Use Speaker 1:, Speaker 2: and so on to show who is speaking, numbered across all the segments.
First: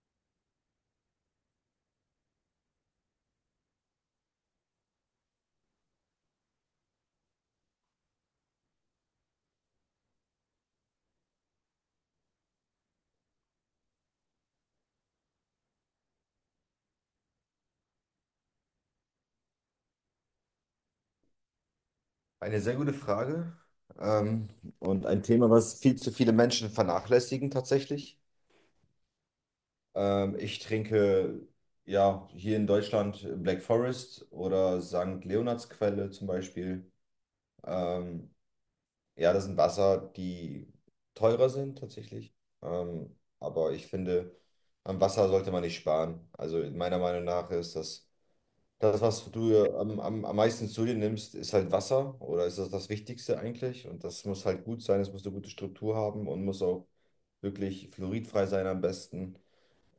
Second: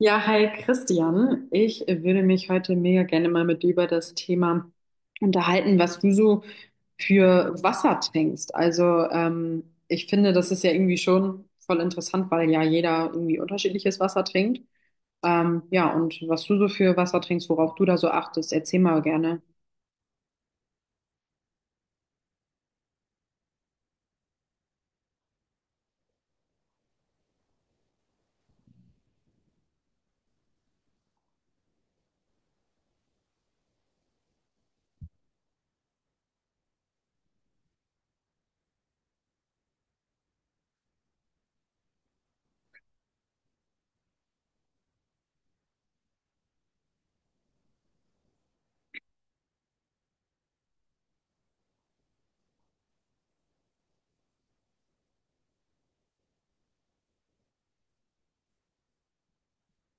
Speaker 1: Ja, hi Christian. Ich würde mich heute mega gerne mal mit dir über das Thema unterhalten, was du so für Wasser trinkst. Also ich finde, das ist ja irgendwie schon voll interessant, weil ja jeder irgendwie unterschiedliches Wasser trinkt. Ja, und was du so für Wasser trinkst, worauf du da so achtest, erzähl mal gerne.
Speaker 2: Eine sehr gute Frage, ähm, und ein Thema, was viel zu viele Menschen vernachlässigen tatsächlich. Ich trinke ja hier in Deutschland Black Forest oder St. Leonardsquelle zum Beispiel. Ähm, ja, das sind Wasser, die teurer sind tatsächlich. Aber ich finde, am Wasser sollte man nicht sparen. Also meiner Meinung nach ist das, was du am meisten zu dir nimmst, ist halt Wasser, oder ist das Wichtigste eigentlich? Und das muss halt gut sein, es muss eine gute Struktur haben und muss auch wirklich fluoridfrei sein am besten.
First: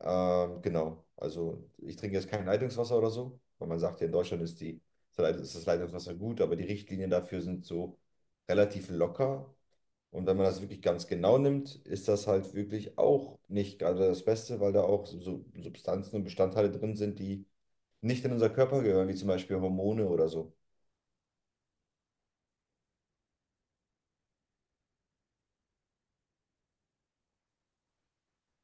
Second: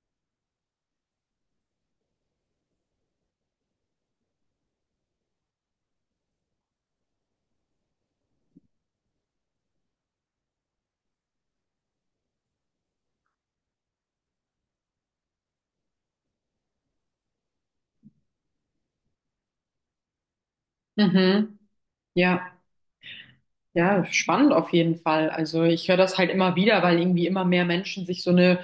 Speaker 2: Genau, also ich trinke jetzt kein Leitungswasser oder so, weil man sagt ja, in Deutschland ist das Leitungswasser gut, aber die Richtlinien dafür sind so relativ locker. Und wenn man das wirklich ganz genau nimmt, ist das halt wirklich auch nicht gerade das Beste, weil da auch so Substanzen und Bestandteile drin sind, die nicht in unser Körper gehören, wie zum Beispiel Hormone oder so.
Speaker 1: Mhm. Ja, ja, spannend auf jeden Fall. Also ich höre das halt immer wieder, weil irgendwie immer mehr Menschen sich so eine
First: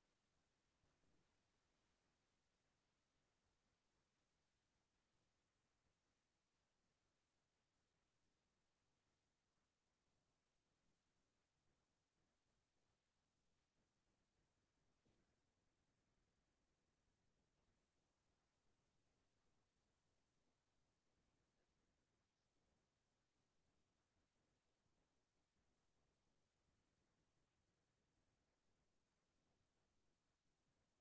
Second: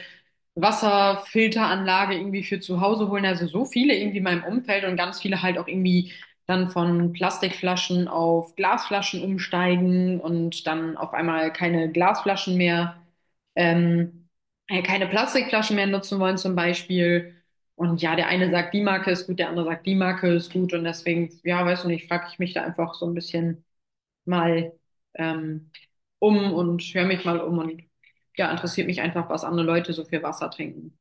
Speaker 1: Wasserfilteranlage irgendwie für zu Hause holen. Also so viele irgendwie in meinem Umfeld und ganz viele halt auch irgendwie dann von Plastikflaschen auf Glasflaschen umsteigen und dann auf einmal keine Glasflaschen mehr, ähm, keine Plastikflaschen mehr nutzen wollen zum Beispiel. Und ja, der eine sagt, die Marke ist gut, der andere sagt, die Marke ist gut. Und deswegen, ja, weißt du nicht, frage ich mich da einfach so ein bisschen mal ähm, um und höre mich mal um und ja, interessiert mich einfach, was andere Leute so viel Wasser trinken.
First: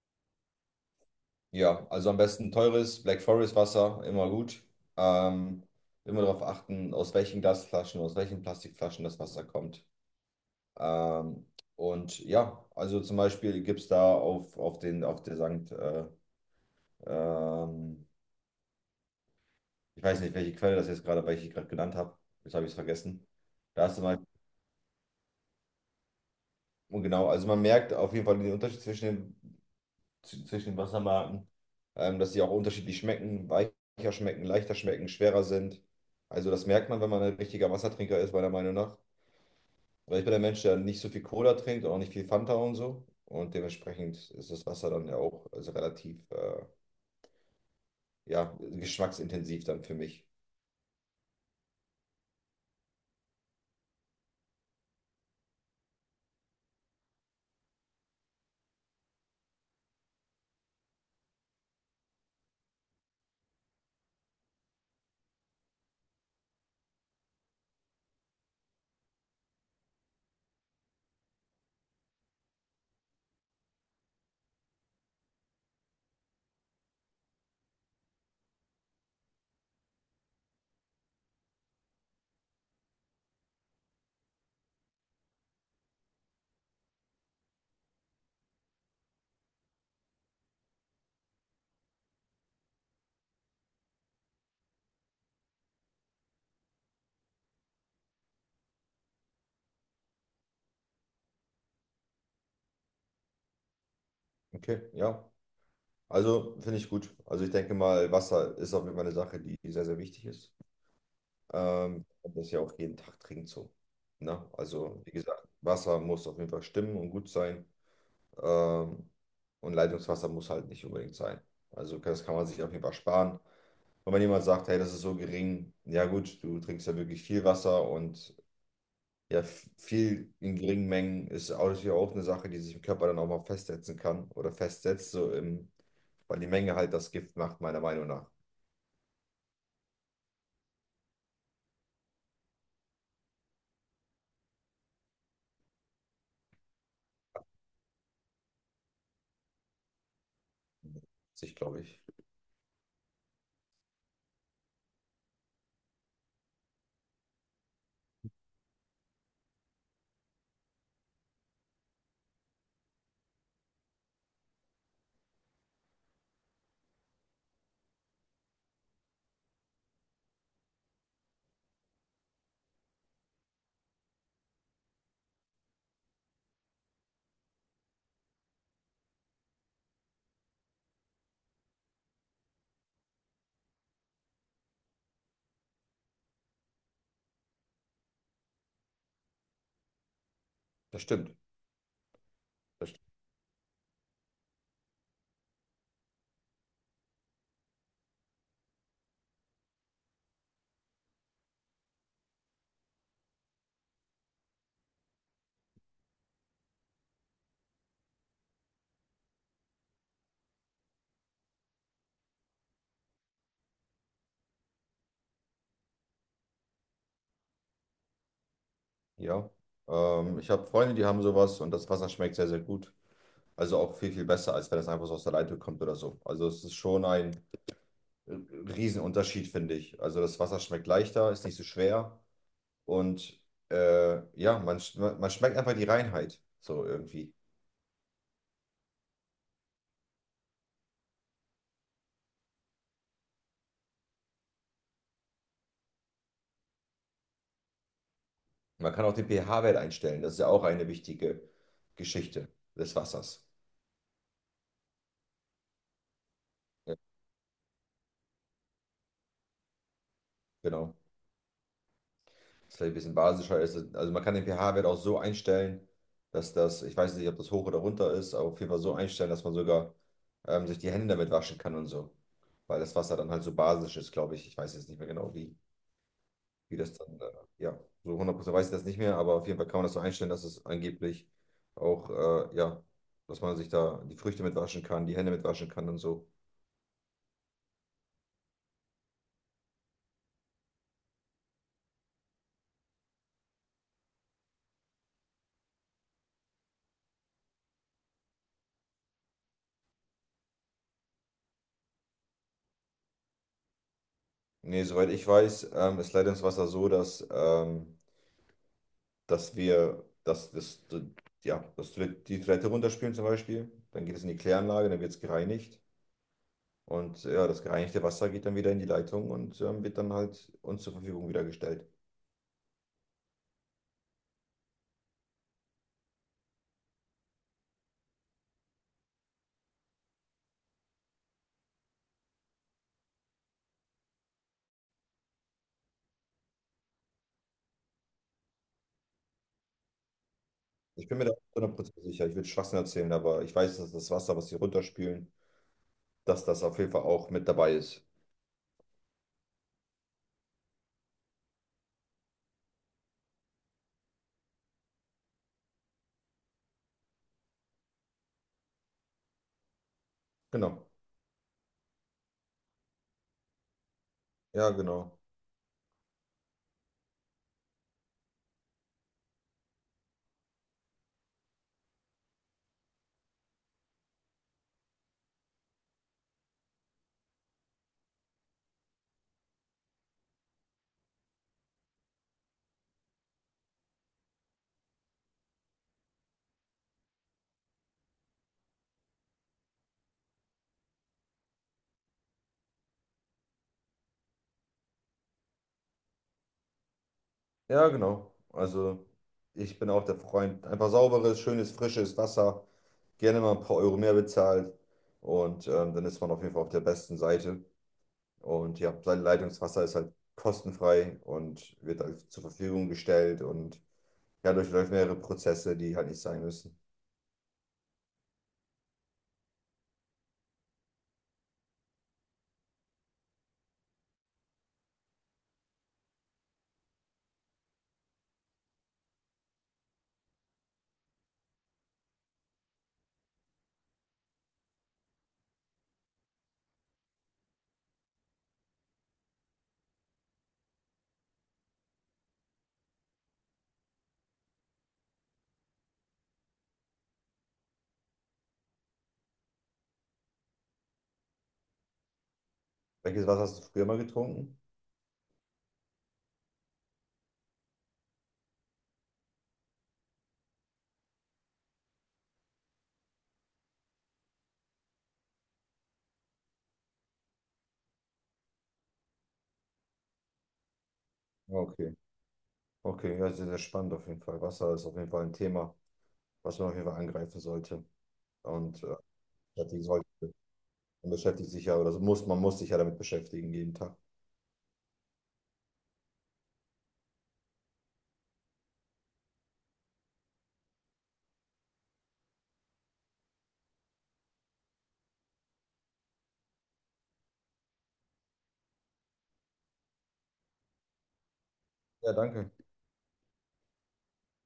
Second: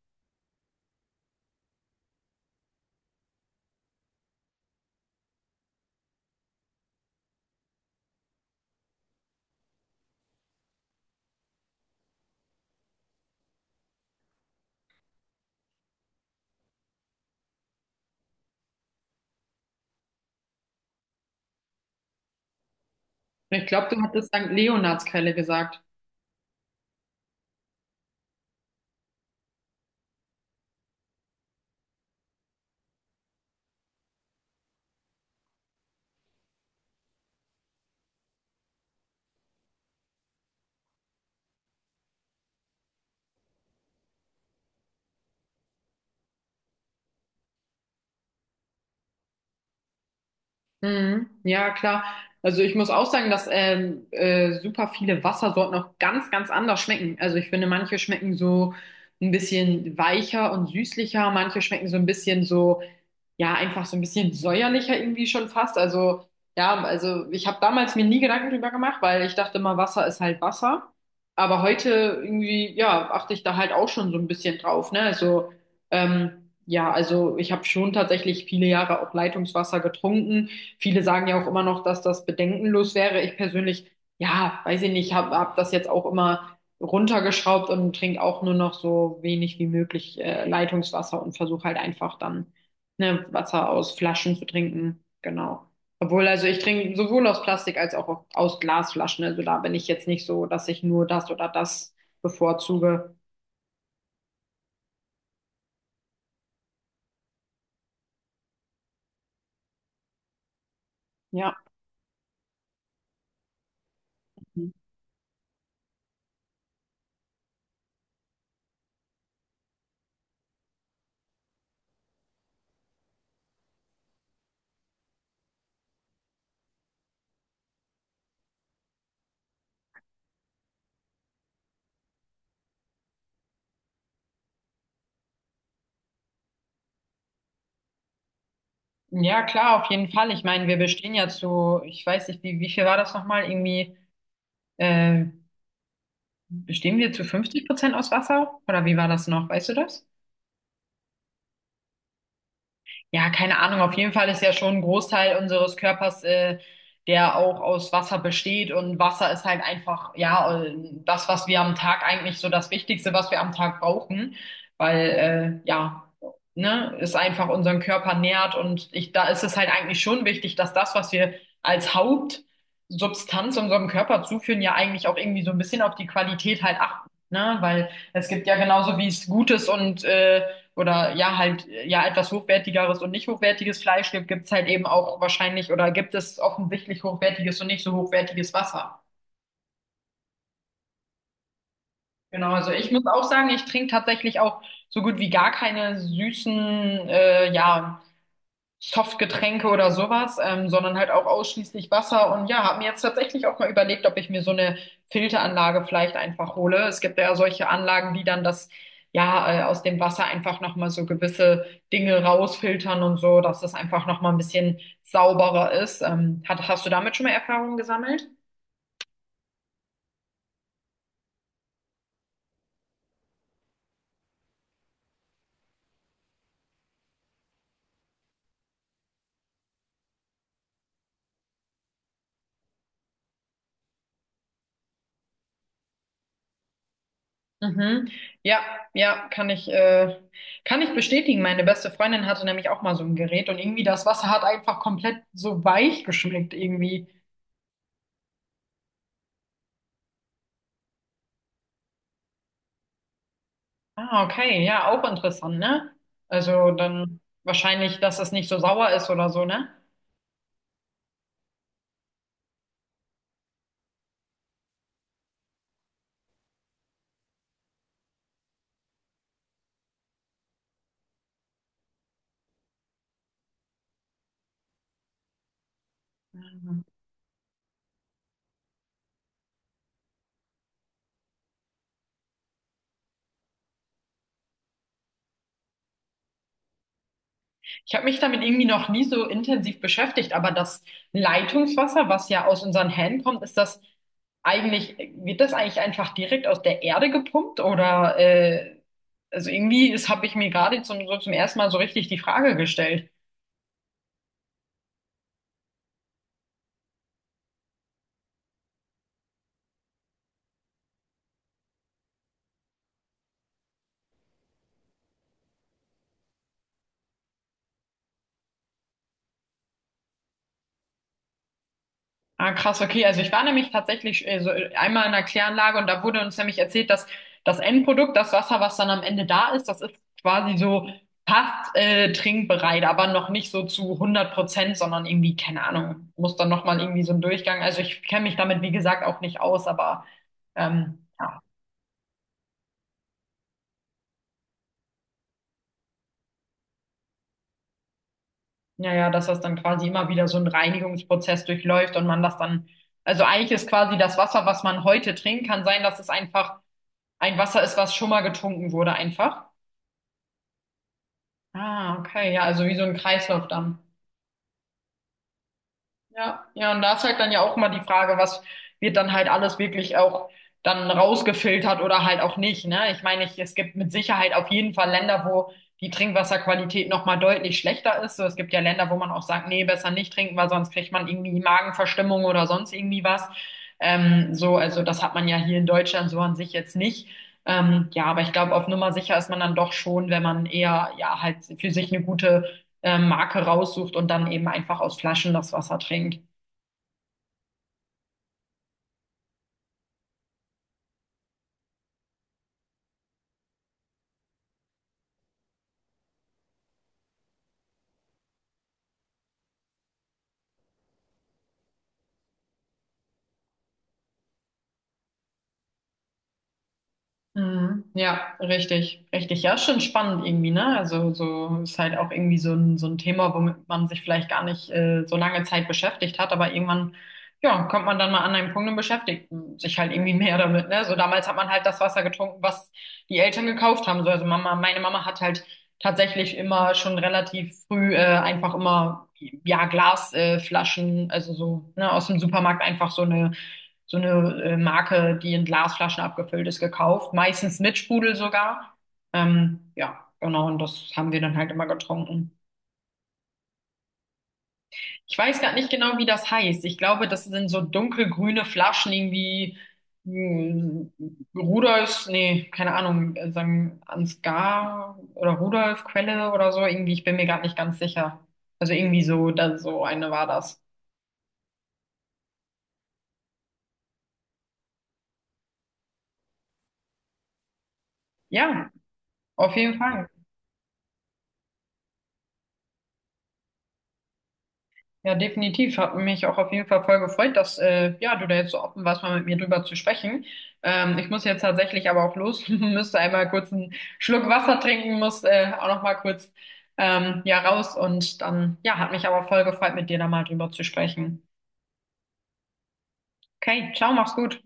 Speaker 2: Ja, also am besten teures Black Forest Wasser, immer gut. Ähm, Immer darauf achten, aus welchen Glasflaschen, aus welchen Plastikflaschen das Wasser kommt. Ähm, und ja, also zum Beispiel gibt es da auf der Sankt, ähm, ich weiß nicht, welche Quelle das jetzt gerade, welche ich gerade genannt habe. Jetzt habe ich es vergessen.
Speaker 1: Ich
Speaker 2: Da
Speaker 1: glaube,
Speaker 2: ist
Speaker 1: du
Speaker 2: zum Beispiel,
Speaker 1: hattest St. Leonardskeile gesagt.
Speaker 2: und genau, also man merkt auf jeden Fall den Unterschied zwischen den Wassermarken, dass die auch unterschiedlich schmecken, weicher schmecken, leichter schmecken, schwerer sind. Also das merkt man, wenn man ein richtiger Wassertrinker ist, meiner Meinung nach. Weil ich bin ein Mensch, der nicht so viel Cola trinkt und auch nicht viel Fanta und so. Und dementsprechend ist das Wasser dann ja auch also relativ ja, geschmacksintensiv dann für mich.
Speaker 1: Mhm. Ja, klar. Also ich muss auch sagen, dass super viele Wassersorten auch ganz, ganz anders schmecken. Also ich finde, manche schmecken so ein bisschen weicher und süßlicher, manche schmecken so ein bisschen so ja, einfach so ein bisschen säuerlicher irgendwie schon fast. Also, ja, also ich habe damals mir nie Gedanken drüber gemacht, weil ich dachte immer, Wasser ist halt Wasser. Aber heute irgendwie, ja, achte ich da halt auch schon so ein bisschen drauf, ne? Also, ja, also ich habe schon tatsächlich viele Jahre auch Leitungswasser getrunken. Viele sagen ja auch immer noch, dass das bedenkenlos wäre. Ich persönlich, ja, weiß ich nicht, habe hab das jetzt auch immer runtergeschraubt und trinke auch nur noch so wenig wie möglich Leitungswasser und versuche halt einfach dann ne, Wasser aus Flaschen zu trinken. Genau. Obwohl, also ich trinke sowohl aus Plastik als auch aus Glasflaschen. Also da bin ich jetzt nicht so, dass ich nur das oder das bevorzuge.
Speaker 2: Okay, ja. Also finde ich gut. Also ich denke mal, Wasser ist auf jeden Fall eine Sache, die sehr, sehr wichtig ist.
Speaker 1: Ja.
Speaker 2: Und das ist ja auch jeden Tag trinkt so. Ne? Also, wie gesagt, Wasser muss auf jeden Fall stimmen und gut sein. Ähm, und Leitungswasser muss halt nicht unbedingt sein. Also, das kann man sich auf jeden Fall sparen. Und wenn jemand sagt, hey, das ist so gering, ja gut, du trinkst ja wirklich viel Wasser und ja, f- viel in geringen Mengen ist auch natürlich auch eine Sache, die sich im Körper dann auch mal festsetzen kann oder festsetzt, so im, weil die Menge halt das Gift macht, meiner Meinung nach.
Speaker 1: Ja, klar, auf jeden Fall. Ich meine, wir bestehen ja zu, ich weiß nicht, wie viel war das nochmal? Irgendwie, äh, bestehen wir zu 50% aus Wasser? Oder wie war das noch? Weißt du das?
Speaker 2: Sich, glaube ich.
Speaker 1: Ja, keine Ahnung. Auf jeden Fall ist ja schon ein Großteil unseres Körpers, der auch aus Wasser besteht. Und Wasser ist halt einfach, ja, das, was wir am Tag eigentlich so das Wichtigste, was wir am Tag brauchen. Weil, ja, ne, es einfach unseren Körper nährt. Und ich, da ist es halt eigentlich schon wichtig, dass das, was wir als Hauptsubstanz unserem Körper zuführen, ja eigentlich auch irgendwie so ein bisschen auf die Qualität halt achten. Ne? Weil es gibt ja genauso wie es Gutes und oder ja, halt ja etwas hochwertigeres und nicht hochwertiges Fleisch gibt, gibt es halt eben auch wahrscheinlich oder gibt es offensichtlich hochwertiges und nicht so hochwertiges Wasser.
Speaker 2: Das stimmt.
Speaker 1: Genau, also ich muss auch sagen, ich trinke tatsächlich auch so gut wie gar keine süßen, ja. Softgetränke oder sowas, sondern halt auch ausschließlich Wasser. Und ja, habe mir jetzt tatsächlich auch mal überlegt, ob ich mir so eine Filteranlage vielleicht einfach hole. Es gibt ja solche Anlagen, die dann das, ja, aus dem Wasser einfach nochmal so gewisse Dinge rausfiltern und so, dass es einfach nochmal ein bisschen sauberer ist. Hast du damit schon mal Erfahrungen gesammelt?
Speaker 2: Ja, ich habe Freunde, die haben sowas und das Wasser schmeckt sehr, sehr gut. Also auch viel, viel besser, als wenn es einfach so aus der Leitung kommt oder so. Also es ist schon ein äh, Riesenunterschied, finde ich. Also das Wasser schmeckt leichter, ist nicht so schwer und ja, man schmeckt einfach die Reinheit so irgendwie.
Speaker 1: Mhm. Ja, ja, kann ich bestätigen. Meine beste Freundin hatte nämlich auch mal so ein Gerät und irgendwie das Wasser hat einfach komplett so weich geschmeckt irgendwie.
Speaker 2: Man kann auch den pH-Wert einstellen, das ist ja auch eine wichtige Geschichte des Wassers.
Speaker 1: Ah, okay, ja, auch interessant, ne? Also
Speaker 2: Ja,
Speaker 1: dann wahrscheinlich, dass es nicht so sauer ist oder so, ne?
Speaker 2: genau. Das vielleicht ein bisschen basischer ist. Also man kann den pH-Wert auch so einstellen, dass das, ich weiß nicht, ob das hoch oder runter ist, aber auf jeden Fall so einstellen, dass man sogar sich die Hände damit waschen kann und so. Weil das Wasser dann halt so basisch ist, glaube ich. Ich weiß jetzt nicht mehr genau, wie
Speaker 1: Mhm.
Speaker 2: das dann, ja, so 100% weiß ich das nicht mehr, aber auf jeden Fall kann man das so einstellen, dass es angeblich auch, ja, dass man sich da die Früchte mit waschen kann, die Hände mit waschen kann und so.
Speaker 1: Ich habe mich damit irgendwie noch nie so intensiv beschäftigt, aber das Leitungswasser, was ja aus unseren Händen kommt, wird das eigentlich einfach direkt aus der Erde gepumpt oder also irgendwie ist, habe ich mir gerade zum, so zum ersten Mal so richtig die Frage gestellt.
Speaker 2: Nee, soweit ich weiß, ist Leitungswasser so, dass das, ja, dass wir die Toilette runterspülen zum Beispiel, dann geht es in die Kläranlage, dann wird es gereinigt und ja, das gereinigte Wasser geht dann wieder in die Leitung und wird dann halt uns zur Verfügung wieder gestellt.
Speaker 1: Ah, krass, okay. Also ich war nämlich tatsächlich einmal in einer Kläranlage und da wurde uns nämlich erzählt, dass das Endprodukt, das Wasser, was dann am Ende da ist, das ist quasi so fast trinkbereit, aber noch nicht so zu hundert Prozent, sondern irgendwie, keine Ahnung, muss dann nochmal irgendwie so ein Durchgang. Also ich kenne mich damit, wie gesagt, auch nicht aus, aber ähm,
Speaker 2: Ich bin mir da
Speaker 1: ja,
Speaker 2: 100% sicher, ich würde Schwachsinn erzählen, aber ich weiß, dass das Wasser, was sie runterspülen, dass das auf jeden Fall auch mit dabei ist.
Speaker 1: ja, dass das dann quasi immer wieder so ein Reinigungsprozess durchläuft und man das dann, also eigentlich ist quasi das Wasser, was man heute trinkt, kann sein, dass es einfach ein Wasser ist, was schon mal getrunken wurde, einfach.
Speaker 2: Genau,
Speaker 1: Ah, okay, ja, also wie so ein Kreislauf dann.
Speaker 2: ja, genau,
Speaker 1: Ja, ja, und da ist halt dann ja auch immer die Frage, was wird dann halt alles wirklich auch dann rausgefiltert oder halt auch nicht, ne? Ich meine, ich, es gibt mit Sicherheit auf jeden Fall Länder, wo die Trinkwasserqualität nochmal deutlich schlechter ist. So, es gibt ja Länder, wo man auch sagt, nee, besser nicht trinken, weil sonst kriegt man irgendwie Magenverstimmung oder sonst irgendwie was. So, also das hat man ja hier in Deutschland so an sich jetzt nicht. Ja, aber ich glaube, auf Nummer sicher ist man dann doch schon, wenn man eher, ja, halt für sich eine gute Marke raussucht und dann eben einfach aus Flaschen das Wasser trinkt.
Speaker 2: ja, genau. Also ich bin auch der Freund, einfach sauberes, schönes, frisches Wasser. Gerne mal ein paar Euro mehr bezahlt und dann ist man auf jeden Fall auf der besten Seite. Und ja, sein Leitungswasser ist halt kostenfrei und wird halt zur Verfügung gestellt und ja, durchläuft mehrere Prozesse, die halt nicht sein müssen.
Speaker 1: Mhm. Ja, richtig. Richtig, ja, ist schon spannend irgendwie, ne? Also so ist halt auch irgendwie so ein Thema, womit man sich vielleicht gar nicht so lange Zeit beschäftigt hat, aber irgendwann, ja, kommt man dann mal an einen Punkt und beschäftigt sich halt irgendwie mehr damit, ne? So damals hat man halt das Wasser getrunken, was die Eltern gekauft haben. So, also Mama, meine Mama hat halt tatsächlich immer schon relativ früh einfach immer ja Flaschen, also so ne, aus dem Supermarkt einfach so eine Marke, die in Glasflaschen abgefüllt ist, gekauft. Meistens mit Sprudel sogar. Ja, genau. Und das haben wir dann halt immer getrunken.
Speaker 2: Welches Wasser hast du früher mal getrunken?
Speaker 1: Ich weiß gar nicht genau, wie das heißt. Ich glaube, das sind so dunkelgrüne Flaschen irgendwie. hm, Rudolfs, nee, keine Ahnung, sagen Ansgar oder Rudolf Quelle oder so, irgendwie, ich bin mir gerade nicht ganz sicher. Also irgendwie so, da, so eine war das.
Speaker 2: Ah, okay, okay, ja, sehr, sehr spannend auf jeden Fall. Wasser ist auf jeden Fall ein Thema, was man auf jeden Fall angreifen sollte
Speaker 1: Ja,
Speaker 2: und
Speaker 1: auf jeden
Speaker 2: beschäftigen sollte.
Speaker 1: Fall.
Speaker 2: Man beschäftigt sich ja, oder man muss sich ja damit beschäftigen jeden Tag.
Speaker 1: Ja, definitiv. Hat mich auch auf jeden Fall voll gefreut, dass ja, du da jetzt so offen warst, mal mit mir drüber zu sprechen. Ich muss jetzt tatsächlich aber auch los, müsste einmal kurz einen Schluck Wasser trinken, muss auch noch mal kurz ja raus und dann ja, hat mich aber voll gefreut, mit dir da mal drüber zu sprechen.
Speaker 2: Ja, danke.
Speaker 1: Okay, ciao, mach's gut.